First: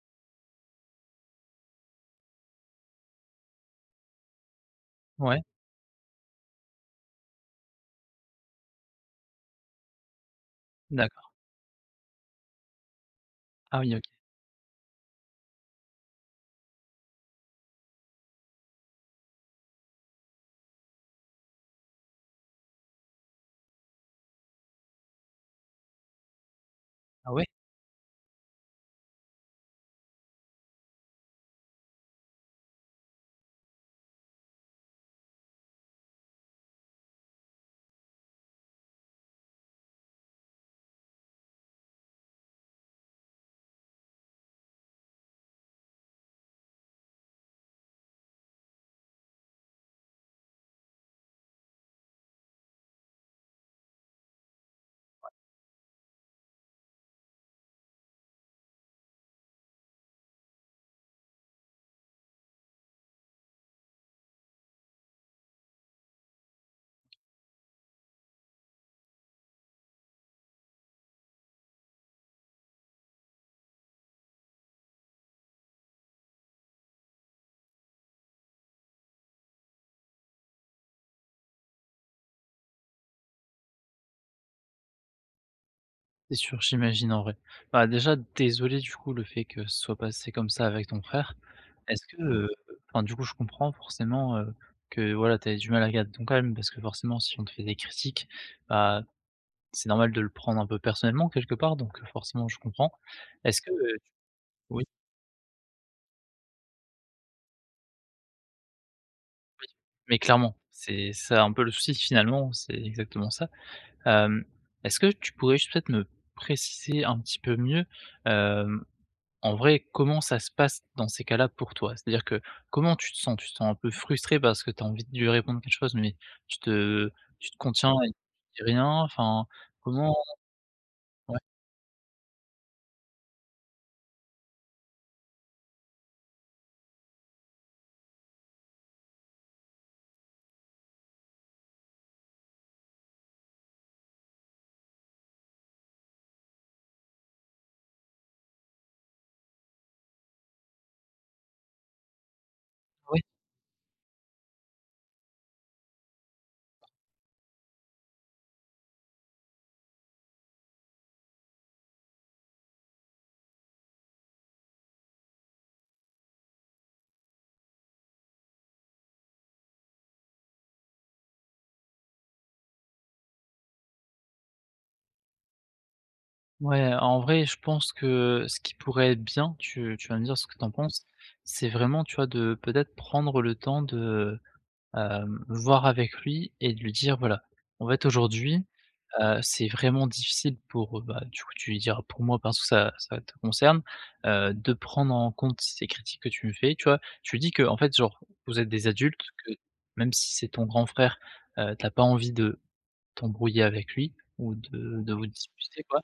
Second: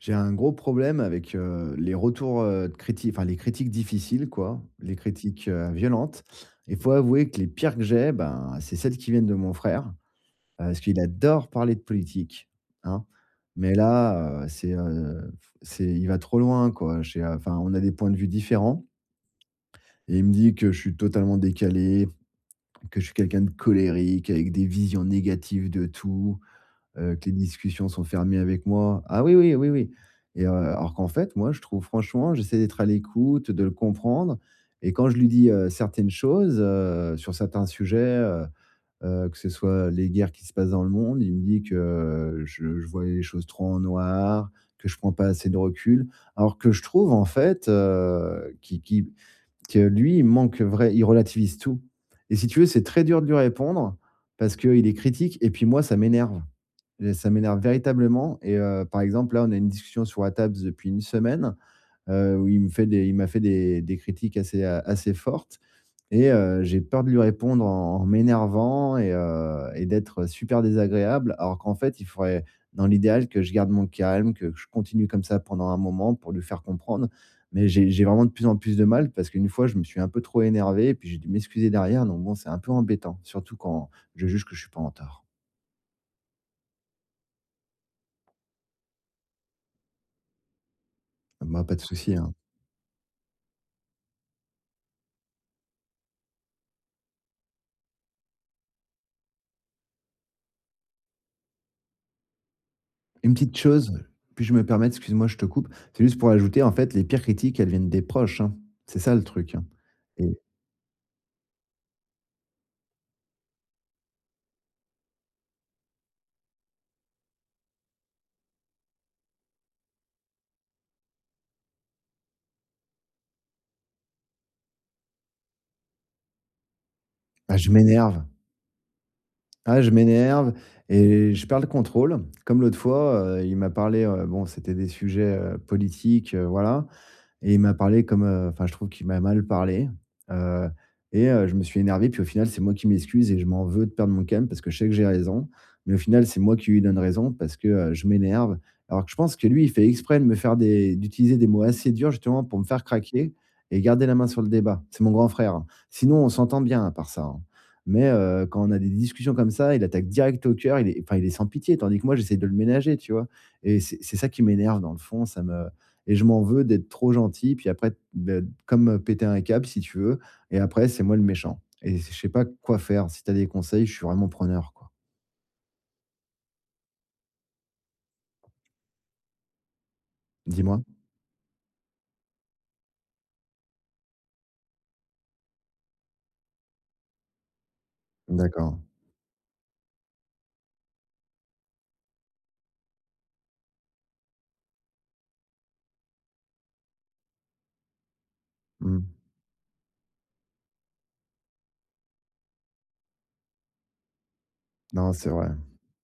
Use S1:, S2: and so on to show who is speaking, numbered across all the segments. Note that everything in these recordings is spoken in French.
S1: J'ai un gros problème avec, les retours, de criti enfin les critiques difficiles quoi, les
S2: Ouais,
S1: critiques, violentes. Et faut avouer que les pires que j'ai, ben, c'est celles qui viennent de mon frère, parce qu'il
S2: d'accord.
S1: adore parler de politique, hein. Mais
S2: Ah oui, OK.
S1: là, c'est il va trop loin quoi. On a des points de vue différents et il me dit que je suis totalement décalé, que je suis quelqu'un de colérique avec des visions négatives de tout, que les
S2: Ah ouais?
S1: discussions sont fermées avec moi. Ah oui, oui, oui, oui, et alors qu'en fait, moi, je trouve franchement, j'essaie d'être à l'écoute, de le comprendre et quand je lui dis, certaines choses, sur certains sujets, que ce soit les guerres qui se passent dans le monde, il me dit que je vois les choses trop en noir, que je prends pas assez de recul. Alors que je trouve en fait, qu'il que lui, il manque vrai il relativise tout, et si tu veux, c'est très dur de lui répondre parce qu'il est critique et puis moi, ça m'énerve. Et ça m'énerve véritablement et par exemple, là, on a une discussion sur WhatsApp depuis une semaine, où il m'a fait des critiques assez, assez fortes et j'ai peur de lui répondre en m'énervant et d'être super désagréable. Alors qu'en fait, il faudrait, dans l'idéal, que je garde mon calme, que je continue comme ça pendant un moment pour lui faire comprendre. Mais j'ai vraiment de plus en plus de mal parce qu'une fois, je me suis un peu trop énervé et puis j'ai dû m'excuser derrière donc bon, c'est un peu embêtant, surtout quand je juge que je suis pas en tort.
S2: C'est sûr, j'imagine en vrai. Bah, déjà, désolé du coup, le fait que ce soit passé comme ça avec ton frère.
S1: Moi, pas de
S2: Est-ce
S1: souci,
S2: que,
S1: hein.
S2: enfin du coup, je comprends forcément, que voilà, tu avais du mal à garder ton calme parce que forcément, si on te fait des critiques, bah, c'est normal de le prendre un peu personnellement quelque part, donc forcément, je comprends.
S1: Une petite
S2: Est-ce que,
S1: chose,
S2: heu
S1: puis je me
S2: oui,
S1: permets, excuse-moi, je te coupe. C'est juste pour ajouter, en fait, les pires critiques, elles viennent des proches, hein. C'est ça le truc, hein.
S2: mais
S1: Et
S2: clairement, c'est ça un peu le souci finalement, c'est exactement ça. Hem, est-ce que tu pourrais juste peut-être me préciser un petit peu mieux. En vrai, comment ça se passe dans ces cas-là pour toi? C'est-à-dire que comment tu te sens? Tu te sens un peu frustré parce que tu as envie de lui répondre quelque chose, mais tu te tu te
S1: ah, je
S2: contiens et
S1: m'énerve.
S2: tu dis rien? Enfin,
S1: Ah, je
S2: comment
S1: m'énerve et
S2: Ouais,
S1: je perds le contrôle. Comme l'autre fois, il m'a parlé, bon, c'était des sujets, politiques, voilà. Et il m'a parlé comme, je trouve qu'il m'a mal parlé, heu et je me suis énervé puis au final, c'est moi qui m'excuse et je m'en veux de perdre mon calme parce que je sais que j'ai raison. Mais au final, c'est moi qui lui donne raison parce que, je m'énerve. Alors que je pense que lui, il fait exprès de me faire des d'utiliser des mots assez durs justement pour me faire
S2: ouais,
S1: craquer et garder la main sur le débat. C'est mon grand frère, hein. Sinon, on s'entend bien à part ça, hein. Mais, quand on a des discussions comme ça, il attaque direct au cœur, il est sans pitié tandis que moi, j'essaie de le ménager, tu vois? Et c'est ça qui m'énerve dans le fond, ça me et je m'en veux d'être trop gentil, puis après, beh, comme, péter un câble si tu veux, et après c'est moi le méchant et je sais pas quoi faire. Si tu as des conseils, je suis vraiment preneur, quoi.
S2: ouais, en vrai, je pense que ce qui pourrait être bien, tu vas me dire ce que tu en
S1: Dis-moi?
S2: penses, c'est vraiment, tu vois, de peut-être prendre le temps de, hem, voir avec lui et de lui dire: «Voilà, en fait, aujourd'hui,
S1: D'accord.
S2: heu, c'est vraiment difficile pour, bah, du coup, tu diras pour moi parce que ça te concerne, de prendre en compte ces critiques que tu me fais, tu vois? Tu dis que en fait, genre, vous êtes des
S1: Mmh.
S2: adultes, que même si c'est ton grand frère, tu pas envie de t'embrouiller avec lui ou de
S1: Non,
S2: vous
S1: c'est vrai.
S2: disputer, quoi.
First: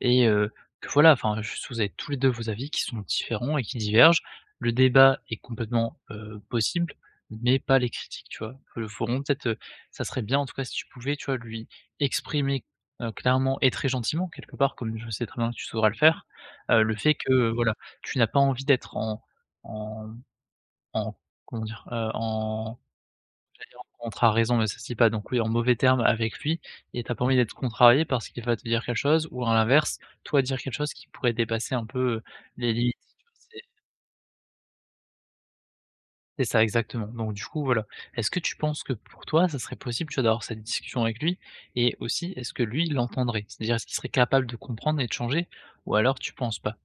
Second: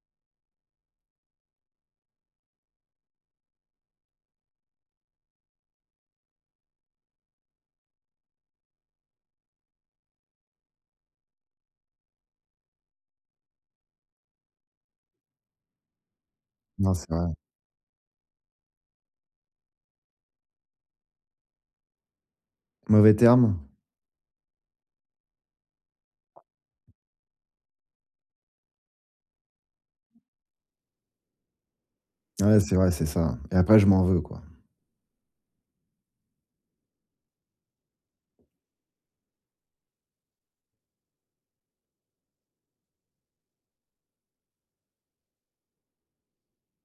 S2: Et que voilà, enfin, je vous avez tous les 2 vos avis qui sont différents et qui divergent. Le débat est complètement, possible, mais pas les critiques, tu vois? Faut vraiment peut-être, ça serait bien en tout cas si tu pouvais, tu vois, lui exprimer, clairement et très gentiment quelque part, comme je sais très bien que tu sauras le faire,
S1: Non,
S2: le
S1: c'est
S2: fait
S1: vrai.
S2: que, voilà, tu n'as pas envie d'être en en en comment dire? En
S1: Mauvais terme.
S2: et en contraraison, mais ça se dit pas, donc oui, en mauvais termes avec lui et t'as pas envie d'être contrarié parce qu'il va te dire quelque chose ou à l'inverse, toi dire quelque chose qui pourrait dépasser un peu,
S1: Ouais,
S2: les
S1: c'est vrai,
S2: limites,
S1: c'est
S2: tu vois?
S1: ça et après je m'en veux, quoi.
S2: C'est ça exactement. Donc du coup, voilà. Est-ce que tu penses que pour toi, ça serait possible, tu vois, d'avoir cette discussion avec lui? Et aussi, est-ce que lui, il l'entendrait? C'est-à-dire, est-ce qu'il serait capable de comprendre et de changer? Ou alors tu penses pas?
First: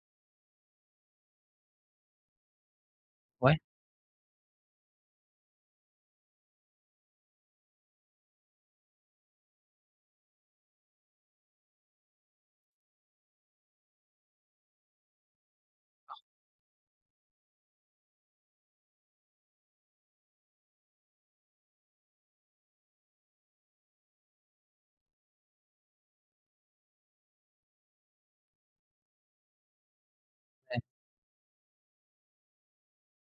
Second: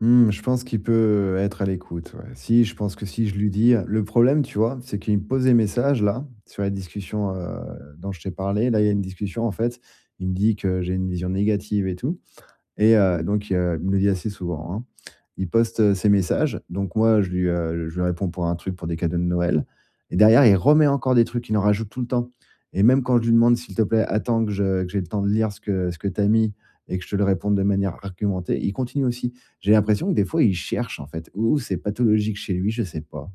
S1: Mmh, je pense qu'il peut être à l'écoute, ouais. Si, je pense que si je lui
S2: Ouais?
S1: dis le problème, tu vois, c'est qu'il me pose des messages là, sur la discussion, dont je t'ai parlé. Là, il y a une discussion en fait, il me dit que j'ai une vision négative et tout. Et il me le dit assez souvent, hein. Il poste, ses messages, donc moi je lui réponds pour un truc pour des cadeaux de Noël, et derrière il remet encore des trucs, il en rajoute tout le temps, et même quand je lui demande: «S'il te plaît, attends que je que j'ai le temps de lire ce que tu as mis et que je te le réponde de manière argumentée», il continue aussi. J'ai l'impression que des fois il
S2: Ouais.
S1: cherche en fait, ou c'est pathologique chez lui, je sais pas.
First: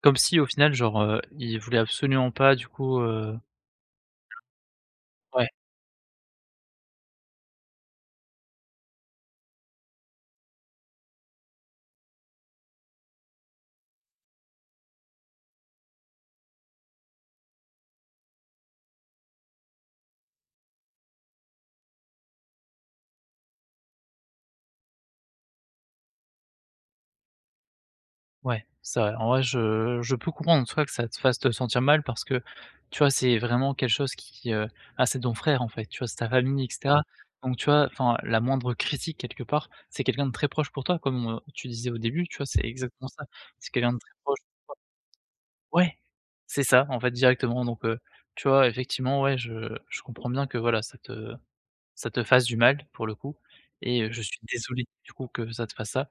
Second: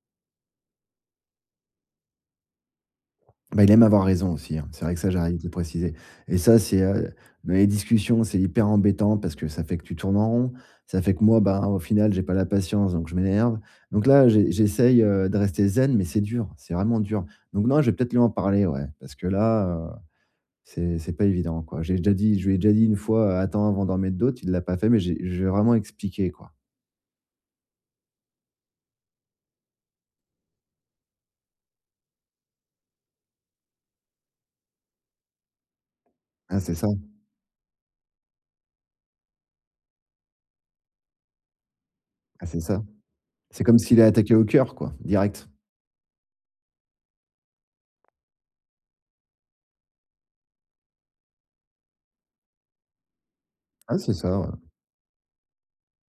S2: Comme si au final, genre, il voulait absolument pas du coup,
S1: Bah, il aime avoir raison aussi, hein. C'est vrai que ça, j'arrive de
S2: ouais.
S1: le préciser, et ça, c'est, dans les discussions, c'est hyper embêtant parce que ça fait que tu tournes en rond. Ça fait que moi, ben, au final, j'ai pas la patience, donc je m'énerve. Donc là, j'essaye, de rester zen, mais c'est dur, c'est vraiment dur. Donc non, je vais peut-être lui en parler, ouais, parce que là, c'est pas évident, quoi. J'ai déjà dit je lui ai déjà dit une fois: «Attends avant d'en mettre d'autres», il l'a pas fait, mais j'ai je vraiment expliqué, quoi.
S2: Ouais, c'est vrai. En vrai, je peux comprendre, toi, que ça te fasse te sentir mal parce que, tu vois, c'est vraiment quelque chose qui, ah, c'est ton frère, en fait, tu vois? C'est ta
S1: Ah,
S2: famille et Ouais.
S1: c'est ça.
S2: cetera. Donc, tu vois, enfin, la moindre critique, quelque part, c'est quelqu'un de très proche pour toi, comme, tu disais au début, tu vois?
S1: Ah, c'est
S2: C'est
S1: ça.
S2: exactement ça.
S1: C'est
S2: C'est
S1: comme
S2: quelqu'un de
S1: s'il est
S2: très
S1: attaqué
S2: proche.
S1: au cœur, quoi, direct.
S2: Ouais, c'est ça, en fait, directement. Donc, tu vois, effectivement, ouais, je comprends bien que, voilà, ça te fasse du mal, pour le coup
S1: Ah,
S2: et
S1: c'est
S2: je suis
S1: ça, ouais.
S2: désolé, du coup, que ça te fasse ça.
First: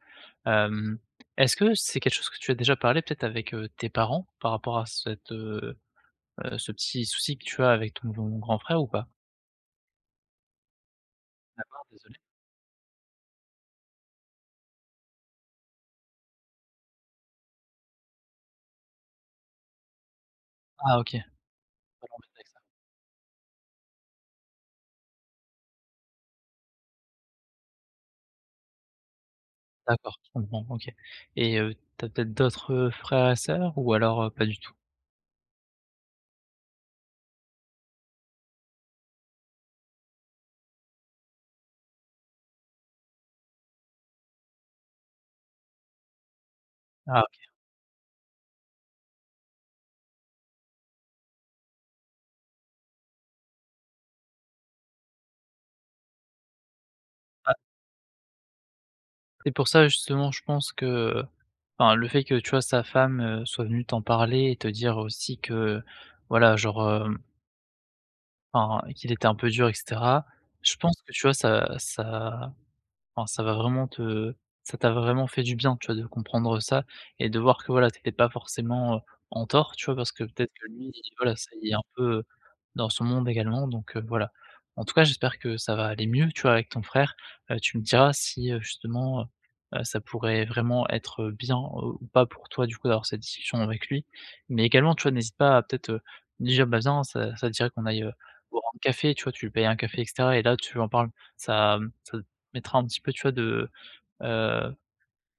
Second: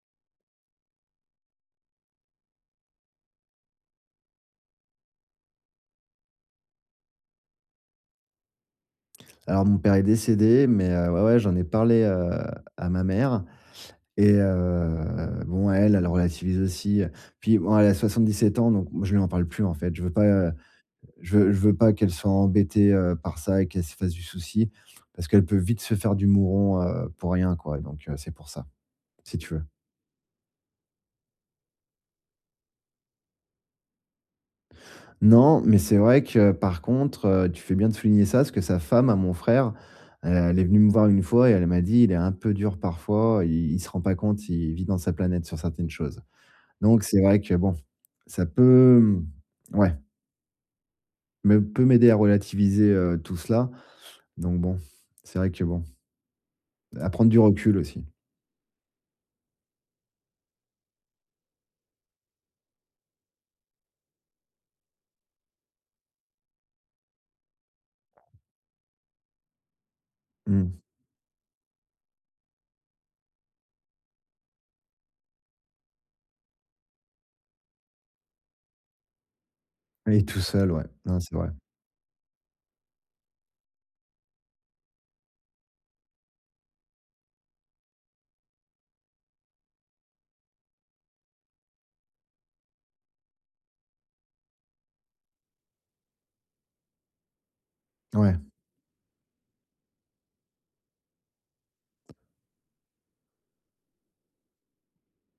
S2: Hem, est-ce que c'est quelque chose que tu as déjà parlé peut-être avec, tes parents par rapport à cette, ce petit souci que tu as avec ton grand frère ou pas?
S1: Alors mon père est décédé, mais ouais, ouais, j'en ai
S2: D'accord,
S1: parlé,
S2: désolé.
S1: à ma mère et bon, elle, elle relativise aussi, puis bon, elle a 77 ans, donc moi, je lui en parle plus, en fait. Je veux pas,
S2: Ah OK,
S1: je
S2: pas
S1: veux je veux pas qu'elle soit
S2: l'embêter avec ça.
S1: embêtée, par ça et qu'elle se fasse du souci parce qu'elle peut vite se faire du mouron, pour rien, quoi, donc c'est pour ça, si tu veux.
S2: D'accord, je comprends, OK et tu peut-être d'autres, frères et sœurs ou alors, pas du tout?
S1: Non, mais c'est vrai que par contre, tu fais bien de souligner ça, parce que sa femme à mon frère, elle est venue me voir une fois et elle m'a dit: «Il est un peu dur parfois, il se rend pas compte, il vit dans sa planète sur certaines choses». Donc
S2: Ah
S1: c'est vrai que
S2: OK.
S1: bon, ça peut, mmh, ouais, me peut m'aider à relativiser, tout cela. Donc bon, c'est vrai que bon, à prendre du
S2: Ah,
S1: recul aussi.
S2: c'est pour ça justement, je pense que, enfin, le fait que, tu vois, sa femme, soit venue t'en parler et te dire aussi que, voilà, genre, enfin, qu'il était un peu dur et cetera. Je
S1: Mmh.
S2: pense que, tu vois, ça ça enfin, ça va vraiment te ça t'a vraiment fait du bien, tu vois, de comprendre ça et de voir que, voilà, t'étais pas forcément, en tort, tu vois? Parce que
S1: Et tout
S2: peut-être que
S1: seul, ouais.
S2: lui,
S1: Non,
S2: voilà,
S1: c'est
S2: ça
S1: vrai.
S2: y est un peu, dans son monde également, donc voilà. En tout cas, j'espère que ça va aller mieux, tu vois, avec ton frère. Tu me diras si, justement, ça pourrait vraiment être, bien, ou pas pour toi, du coup, d'avoir cette discussion avec lui. Mais également, tu vois, n'hésite pas à peut-être, lui dire: «Bah, viens, ça te dirait qu'on aille,
S1: Ouais,
S2: boire un café?» Tu vois? Tu lui payes un café et cetera et là, tu en parles. Ça mettra un petit peu, tu vois, de, heu,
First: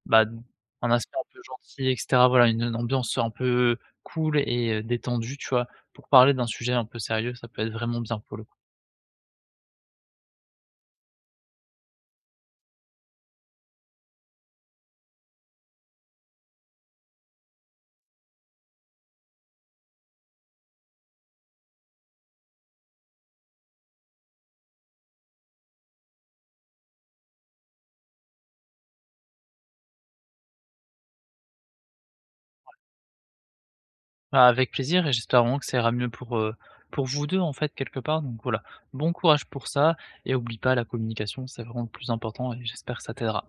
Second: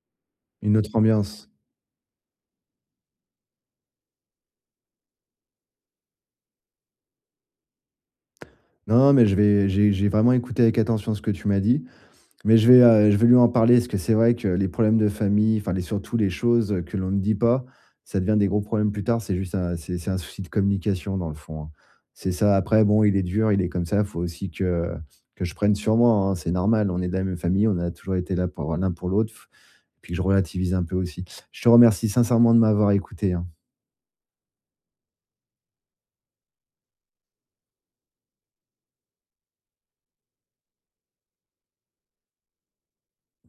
S2: bah,
S1: une autre
S2: un aspect un peu
S1: ambiance.
S2: gentil et cetera. Voilà, une ambiance un peu cool et détendue, tu vois? Pour parler d'un sujet un peu sérieux, ça peut être vraiment bien pour le coup.
S1: Non, mais je vais j'ai vraiment écouté avec attention ce que tu m'as dit. Mais je vais lui en parler parce que c'est vrai que les problèmes de famille, enfin, les surtout les choses, que l'on ne dit pas, ça devient des gros problèmes plus tard. C'est juste un c'est un souci de communication dans le fond, hein. C'est ça. Après bon, il est dur, il est comme ça. Il faut aussi que je prenne sur moi, hein. C'est normal, on est de la même famille, on a toujours été là pour l'un pour l'autre, puis que je relativise un peu aussi. Je te remercie sincèrement de m'avoir écouté, hein.
S2: Bah, avec plaisir et j'espère vraiment que ça ira mieux pour vous 2 en fait, quelque part donc voilà. Bon courage pour ça et oublie pas la communication, c'est vraiment le plus important et j'espère que ça t'aidera.